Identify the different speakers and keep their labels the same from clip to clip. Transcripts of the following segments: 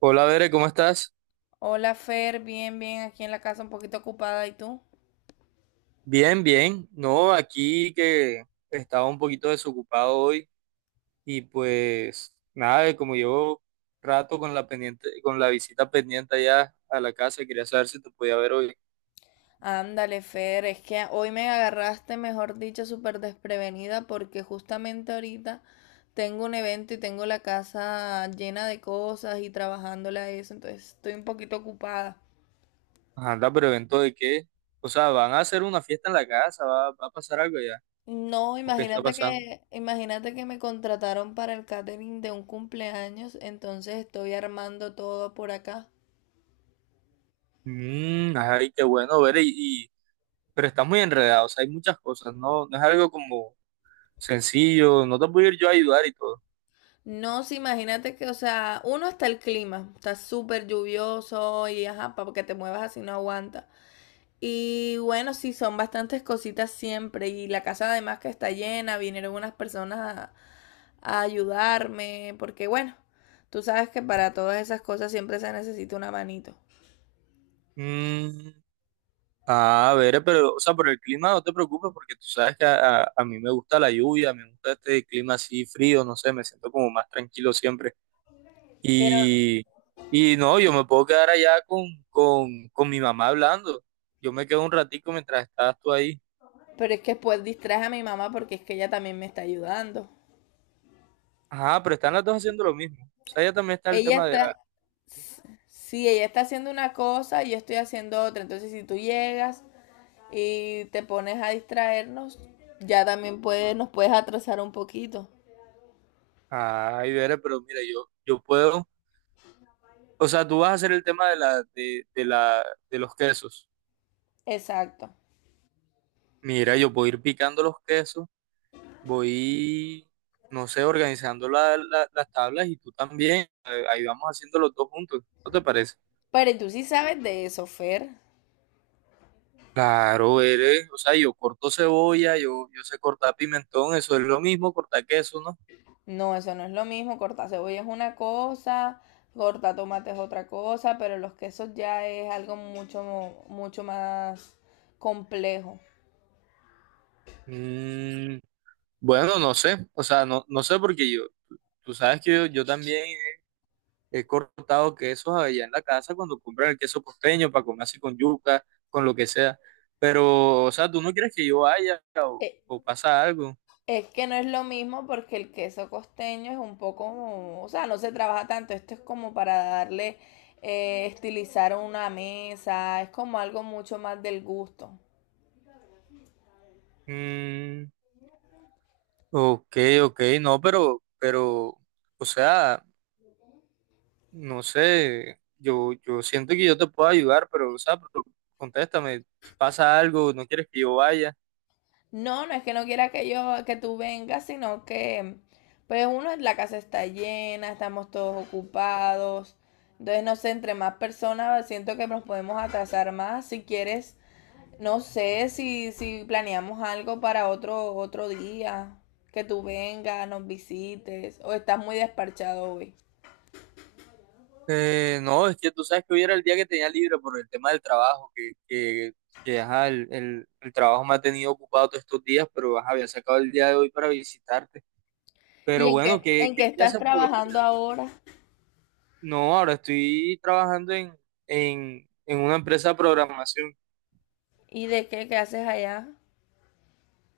Speaker 1: Hola, Bere, ¿cómo estás?
Speaker 2: Hola Fer, bien, bien, aquí en la casa un poquito ocupada, ¿y tú?
Speaker 1: Bien, bien. No, aquí que estaba un poquito desocupado hoy y pues nada, como llevo rato con la visita pendiente allá a la casa, quería saber si te podía ver hoy.
Speaker 2: Ándale Fer, es que hoy me agarraste, mejor dicho, súper desprevenida porque justamente ahorita tengo un evento y tengo la casa llena de cosas y trabajándole a eso, entonces estoy un poquito ocupada.
Speaker 1: Ajá, anda, pero ¿evento de qué? O sea, ¿van a hacer una fiesta en la casa? ¿Va a pasar algo allá?
Speaker 2: No,
Speaker 1: ¿O qué está pasando?
Speaker 2: imagínate que me contrataron para el catering de un cumpleaños, entonces estoy armando todo por acá.
Speaker 1: Ay, qué bueno, Bere, pero estás muy enredado, o sea, hay muchas cosas, no, no es algo como sencillo, no te puedo ir yo a ayudar y todo.
Speaker 2: No, sí, imagínate que, o sea, uno está el clima, está súper lluvioso y ajá, para que te muevas así no aguanta. Y bueno, sí, son bastantes cositas siempre. Y la casa además que está llena, vinieron unas personas a, a ayudarme, porque bueno, tú sabes que para todas esas cosas siempre se necesita una manito.
Speaker 1: Mm, Ah a ver, pero, o sea, por el clima no te preocupes porque tú sabes que a mí me gusta la lluvia, me gusta este clima así frío, no sé, me siento como más tranquilo siempre.
Speaker 2: Pero
Speaker 1: Y, y no, yo me puedo quedar allá con mi mamá hablando. Yo me quedo un ratico mientras estás tú ahí.
Speaker 2: Pero es que después distraje a mi mamá porque es que ella también me está ayudando.
Speaker 1: Ajá, pero están las dos haciendo lo mismo. O sea, ya también está el
Speaker 2: Ella
Speaker 1: tema de la.
Speaker 2: está, sí, ella está haciendo una cosa y yo estoy haciendo otra. Entonces, si tú llegas y te pones a distraernos, ya también puedes nos puedes atrasar un poquito.
Speaker 1: Ay, Vera, pero mira, yo puedo. O sea, tú vas a hacer el tema de los quesos.
Speaker 2: Exacto.
Speaker 1: Mira, yo puedo ir picando los quesos. Voy, no sé, organizando las tablas y tú también. Ahí vamos haciendo los dos juntos. ¿No te parece?
Speaker 2: Pero tú sí sabes de eso, Fer.
Speaker 1: Claro, o sea, yo corto cebolla, yo sé cortar pimentón, eso es lo mismo, cortar queso, ¿no?
Speaker 2: No, eso no es lo mismo. Cortar cebolla es una cosa, cortar tomate es otra cosa, pero los quesos ya es algo mucho, mucho más complejo.
Speaker 1: Mm, bueno, no sé, o sea, no, no sé porque tú sabes que yo también he cortado quesos allá en la casa cuando compran el queso costeño para comer así con yuca, con lo que sea, pero, o sea, tú no quieres que yo vaya o,
Speaker 2: Eh,
Speaker 1: o pasa algo.
Speaker 2: Es que no es lo mismo porque el queso costeño es un poco, o sea, no se trabaja tanto. Esto es como para darle, estilizar una mesa, es como algo mucho más del gusto.
Speaker 1: Mm, Ok, ok, no, pero, o sea, no sé, yo siento que yo te puedo ayudar, pero, o sea, pero contéstame, ¿pasa algo?, ¿no quieres que yo vaya?
Speaker 2: No, no es que no quiera que yo, que tú vengas, sino que, pues uno, la casa está llena, estamos todos ocupados. Entonces, no sé, entre más personas siento que nos podemos atrasar más. Si quieres, no sé si planeamos algo para otro día, que tú vengas, nos visites, o estás muy despachado hoy.
Speaker 1: No, es que tú sabes que hoy era el día que tenía libre por el tema del trabajo, que ajá, el trabajo me ha tenido ocupado todos estos días, pero ajá, había sacado el día de hoy para visitarte.
Speaker 2: ¿Y
Speaker 1: Pero
Speaker 2: en
Speaker 1: bueno,
Speaker 2: qué,
Speaker 1: que,
Speaker 2: en
Speaker 1: que
Speaker 2: qué
Speaker 1: ya
Speaker 2: estás
Speaker 1: se podría.
Speaker 2: trabajando ahora?
Speaker 1: No, ahora estoy trabajando en una empresa de programación.
Speaker 2: ¿Y de qué, qué haces allá?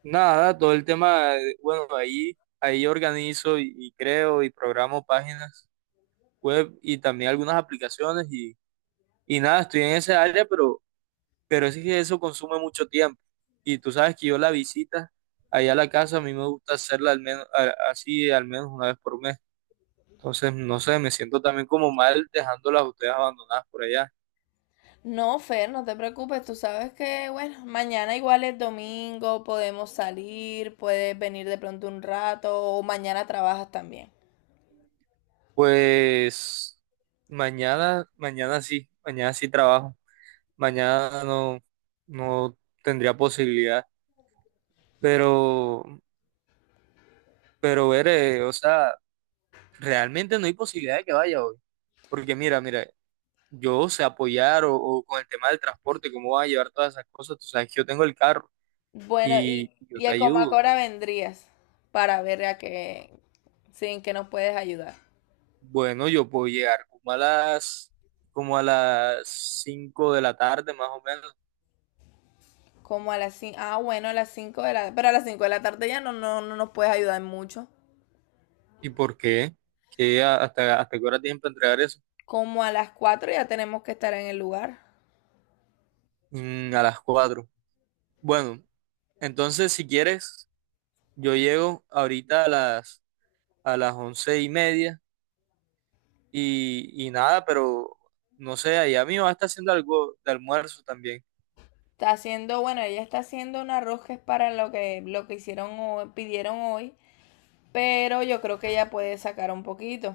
Speaker 1: Nada, todo el tema, bueno, ahí organizo y creo y programo páginas web y también algunas aplicaciones y nada, estoy en esa área, pero es que eso consume mucho tiempo. Y tú sabes que yo la visita allá a la casa, a mí me gusta hacerla al menos, así al menos una vez por mes. Entonces, no sé, me siento también como mal dejándolas a ustedes abandonadas por allá.
Speaker 2: No, Fer, no te preocupes, tú sabes que, bueno, mañana igual es domingo, podemos salir, puedes venir de pronto un rato, o mañana trabajas también.
Speaker 1: Pues mañana, mañana sí trabajo. Mañana no, no tendría posibilidad, pero, pero veré, o sea, realmente no hay posibilidad de que vaya hoy, porque mira, mira, yo sé apoyar o con el tema del transporte, cómo vas a llevar todas esas cosas, tú sabes que yo tengo el carro
Speaker 2: Bueno,
Speaker 1: y yo
Speaker 2: y
Speaker 1: te
Speaker 2: a
Speaker 1: ayudo.
Speaker 2: Comacora vendrías para ver a qué, sí, en qué nos puedes ayudar.
Speaker 1: Bueno, yo puedo llegar como a las 5 de la tarde más o menos.
Speaker 2: Como a las 5, ah, bueno, a las 5 de la. Pero a las 5 de la tarde ya no, no, no nos puedes ayudar mucho.
Speaker 1: ¿Y por qué? ¿Qué hasta, qué hora tienen para entregar eso?
Speaker 2: Como a las cuatro ya tenemos que estar en el lugar.
Speaker 1: A las 4. Bueno, entonces si quieres. Yo llego ahorita a las 11:30 y nada, pero no sé, allá mi mamá está haciendo algo de almuerzo también.
Speaker 2: Está haciendo, bueno, ella está haciendo un arroz que es para lo que hicieron hoy, pidieron hoy. Pero yo creo que ella puede sacar un poquito.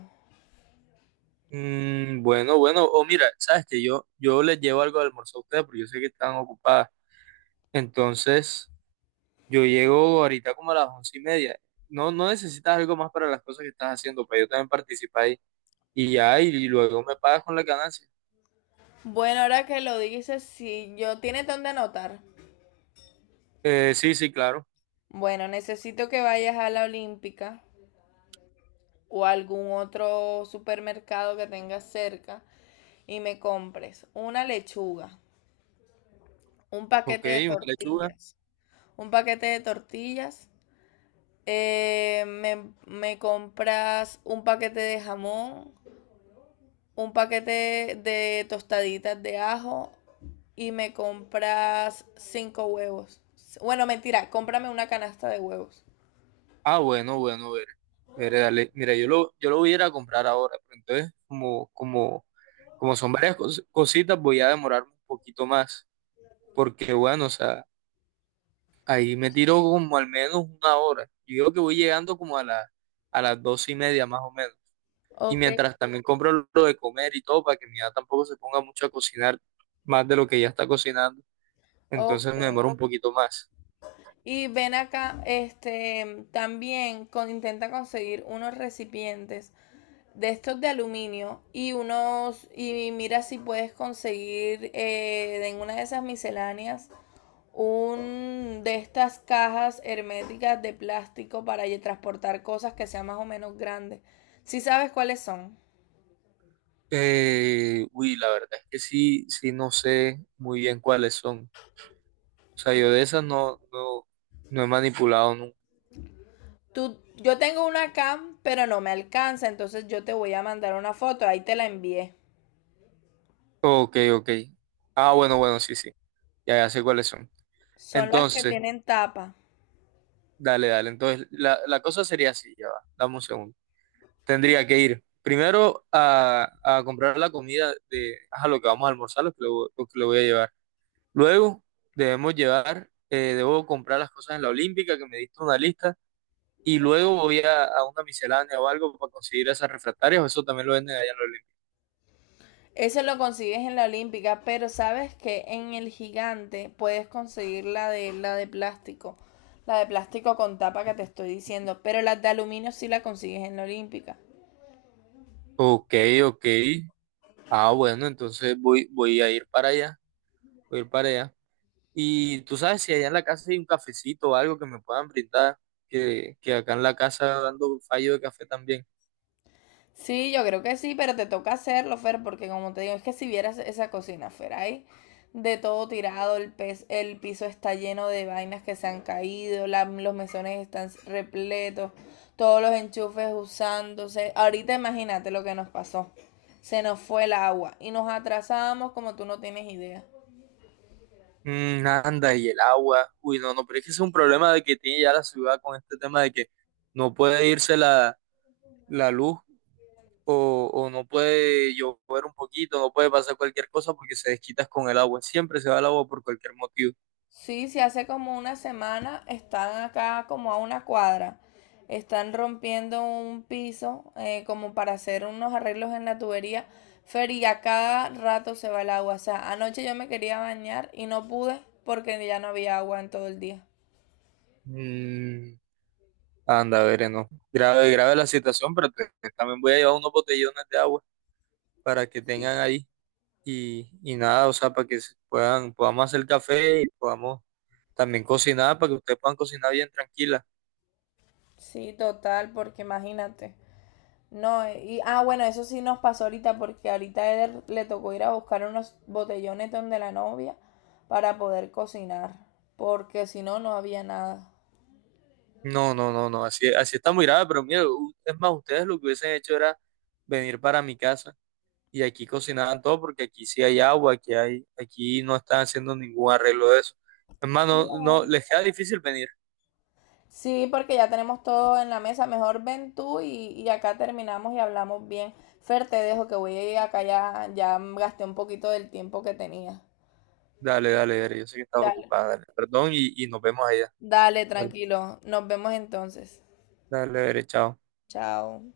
Speaker 1: Bueno, bueno, o mira, sabes que yo les llevo algo de almuerzo a ustedes porque yo sé que están ocupadas. Entonces, yo llego ahorita como a las 11:30. No, no necesitas algo más para las cosas que estás haciendo, pero yo también participo ahí. Y ya, luego me pagas con la ganancia.
Speaker 2: Bueno, ahora que lo dices, si yo tiene donde anotar.
Speaker 1: Sí, sí, claro.
Speaker 2: Bueno, necesito que vayas a la Olímpica o a algún otro supermercado que tengas cerca y me compres una lechuga, un
Speaker 1: Ok,
Speaker 2: paquete de
Speaker 1: una lechuga.
Speaker 2: tortillas. Un paquete de tortillas. Me compras un paquete de jamón, un paquete de tostaditas de ajo y me compras cinco huevos. Bueno, mentira, cómprame una canasta de huevos.
Speaker 1: Ah, bueno, bueno, ver, ver, dale. Mira, yo lo voy a ir a comprar ahora, pero entonces, como son varias cositas, voy a demorarme un poquito más, porque bueno, o sea, ahí me tiro como al menos una hora. Yo digo que voy llegando a las 2:30 más o menos. Y
Speaker 2: Ok,
Speaker 1: mientras también compro lo de comer y todo, para que mi hija tampoco se ponga mucho a cocinar más de lo que ya está cocinando, entonces
Speaker 2: ok.
Speaker 1: me demoro un poquito más.
Speaker 2: Y ven acá, este, también con- intenta conseguir unos recipientes de estos de aluminio y unos y mira si puedes conseguir en una de esas misceláneas un de estas cajas herméticas de plástico para transportar cosas que sean más o menos grandes. Si sabes cuáles son.
Speaker 1: Uy, la verdad es que sí, sí, no sé muy bien cuáles son. O sea, yo de esas no, no, no he manipulado nunca.
Speaker 2: Tú, yo tengo una cam, pero no me alcanza, entonces yo te voy a mandar una foto, ahí te la envié.
Speaker 1: Ok, ok. Ah, bueno, bueno, sí, sí. Ya, ya sé cuáles son.
Speaker 2: Son las que
Speaker 1: Entonces,
Speaker 2: tienen tapa.
Speaker 1: dale, dale. Entonces, la cosa sería así, ya va. Dame un segundo. Tendría que ir primero a comprar la comida de ajá, lo que vamos a almorzar, lo que le voy a llevar. Luego, debo comprar las cosas en la Olímpica, que me diste una lista. Y luego voy a una miscelánea o algo para conseguir esas refractarias, o eso también lo venden allá en la Olímpica.
Speaker 2: Eso lo consigues en la Olímpica, pero sabes que en el Gigante puedes conseguir la de plástico, la de plástico con tapa que te estoy diciendo, pero la de aluminio sí la consigues en la Olímpica.
Speaker 1: Ok, ok. Ah, bueno, entonces voy a ir para allá, voy a ir para allá. Y tú sabes si allá en la casa hay un cafecito o algo que me puedan brindar, que acá en la casa dando fallo de café también.
Speaker 2: Sí, yo creo que sí, pero te toca hacerlo, Fer, porque como te digo, es que si vieras esa cocina, Fer, ahí de todo tirado, el, pez, el piso está lleno de vainas que se han caído, la- los mesones están repletos, todos los enchufes usándose. Ahorita imagínate lo que nos pasó. Se nos fue el agua y nos atrasamos como tú no tienes idea.
Speaker 1: Mm, anda, y el agua. Uy, no, no, pero es que ese es un problema de que tiene ya la ciudad con este tema de que no puede irse la luz o no puede llover un poquito, no puede pasar cualquier cosa porque se desquitas con el agua. Siempre se va el agua por cualquier motivo.
Speaker 2: Sí, si hace como una semana están acá como a una cuadra. Están rompiendo un piso como para hacer unos arreglos en la tubería. Fer, y a cada rato se va el agua. O sea, anoche yo me quería bañar y no pude porque ya no había agua en todo el día.
Speaker 1: Mm, anda, veré, no. Grave, grave la situación, pero también voy a llevar unos botellones de agua para que tengan
Speaker 2: Sí.
Speaker 1: ahí y nada, o sea, para que podamos hacer café y podamos también cocinar, para que ustedes puedan cocinar bien tranquila.
Speaker 2: Sí, total, porque imagínate. No, y bueno, eso sí nos pasó ahorita porque ahorita a Eder le tocó ir a buscar unos botellones donde la novia para poder cocinar, porque si no, no había nada.
Speaker 1: No, no, no, no, así, así está muy grave, pero mira, es más, ustedes lo que hubiesen hecho era venir para mi casa y aquí cocinaban todo porque aquí sí hay agua, aquí no están haciendo ningún arreglo de eso. Es más, no, no, les queda difícil venir.
Speaker 2: Sí, porque ya tenemos todo en la mesa. Mejor ven tú y acá terminamos y hablamos bien. Fer, te dejo que voy a ir acá ya, ya gasté un poquito del tiempo que tenía.
Speaker 1: Dale, dale, dale, yo sé que estás
Speaker 2: Dale.
Speaker 1: ocupada, dale, perdón y nos vemos allá.
Speaker 2: Dale,
Speaker 1: Dale,
Speaker 2: tranquilo. Nos vemos entonces.
Speaker 1: dale, dale, chao.
Speaker 2: Chao.